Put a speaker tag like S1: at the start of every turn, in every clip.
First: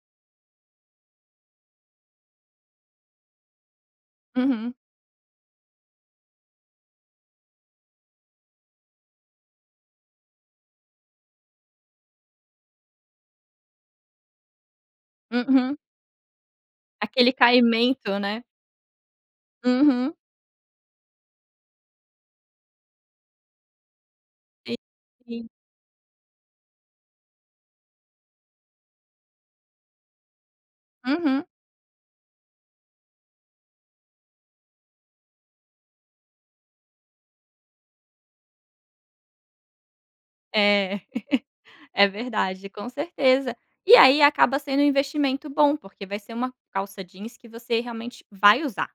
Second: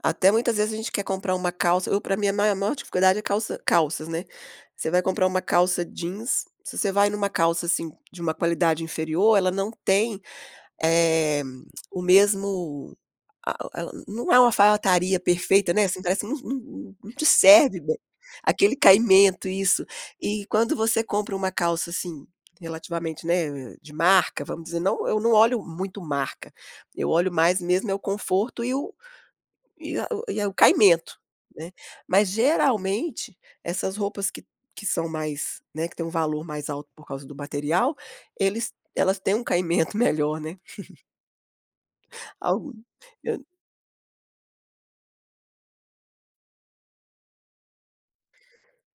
S1: Até, muitas vezes, a gente quer comprar uma calça eu pra mim, a ma maior dificuldade é calça calças, né.
S2: Uhum.
S1: Você vai comprar uma calça jeans se você vai numa calça, assim, de uma qualidade inferior, ela não tem, eh, o mesmo a o e ela não é uma alfaiataria perfeita,
S2: Uhum.
S1: né, assim, parece não não não te
S2: Aquele
S1: serve bem.
S2: caimento, né.
S1: Aquele caimento, isso.
S2: Uhum.
S1: E quando você compra uma calça assim, relativamente, né, de marca vamos
S2: E
S1: dizer não eu não
S2: sim.
S1: olho muito marca. Eu olho mais mesmo é o conforto e o e a o e o caimento,
S2: Uhum.
S1: né. Mas, geralmente, essas roupas que que são mais, né, que tem um valor mais alto por causa do material, eles elas têm um caimento melhor, né.
S2: É. É verdade,
S1: Algum
S2: com
S1: eu
S2: certeza. E aí, acaba sendo um investimento bom porque vai ser uma calça jeans que você realmente vai usar.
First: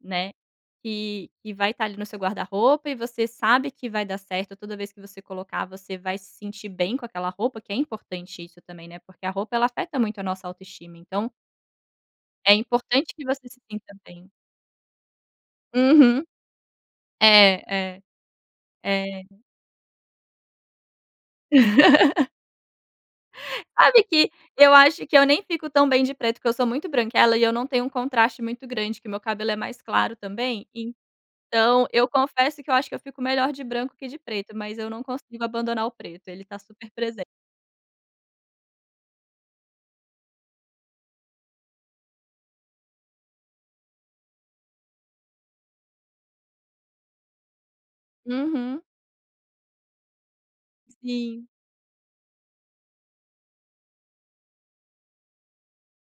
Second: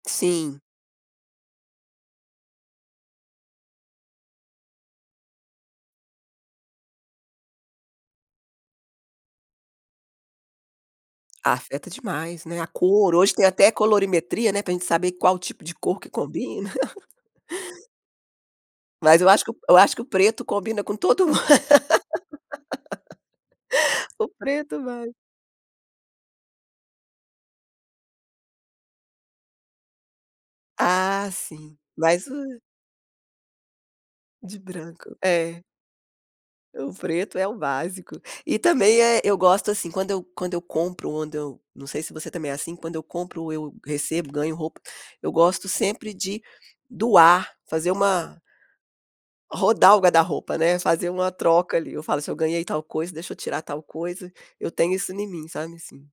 S2: Né.
S1: Sim.
S2: E e vai estar ali no seu guarda-roupa e você sabe que vai dar certo, toda vez que você colocar, você vai se sentir bem com aquela roupa, que é importante isso também, né, porque a roupa, ela afeta muito a nossa autoestima, então
S1: Afeta demais,
S2: é
S1: né, a cor
S2: importante que
S1: hoje tem
S2: você se
S1: até
S2: sinta bem.
S1: colorimetria, né, pra gente saber qual o tipo de cor que
S2: Uhum.
S1: combina.
S2: É, é.
S1: Mas
S2: É.
S1: eu acho que o eu acho que o preto combina com todo mun
S2: Sabe
S1: O
S2: que eu
S1: preto
S2: acho
S1: vai.
S2: que eu nem fico tão bem de preto, porque eu sou muito branquela e eu não tenho um contraste muito grande, que meu cabelo é mais claro também,
S1: Ah, sim.
S2: então, eu
S1: Mas o
S2: confesso que eu acho que eu fico melhor de branco que de preto,
S1: De
S2: mas eu não
S1: branco,
S2: consigo
S1: é.
S2: abandonar o preto. Ele tá super
S1: O
S2: presen
S1: preto é o básico. E também, eh, eu gosto, assim, quando eu quando eu compro, onde eu não sei se você também é assim quando eu compro ou eu recebo ganho roupa, eu gosto sempre de doar. Fazer uma
S2: Uhum.
S1: rodar o guarda-roupa, né. Fazer uma
S2: Sim.
S1: troca, ali. Eu falo: "Se eu ganhei tal coisa, deixa eu tirar tal coisa." Eu tenho isso em mim, sabe, assim.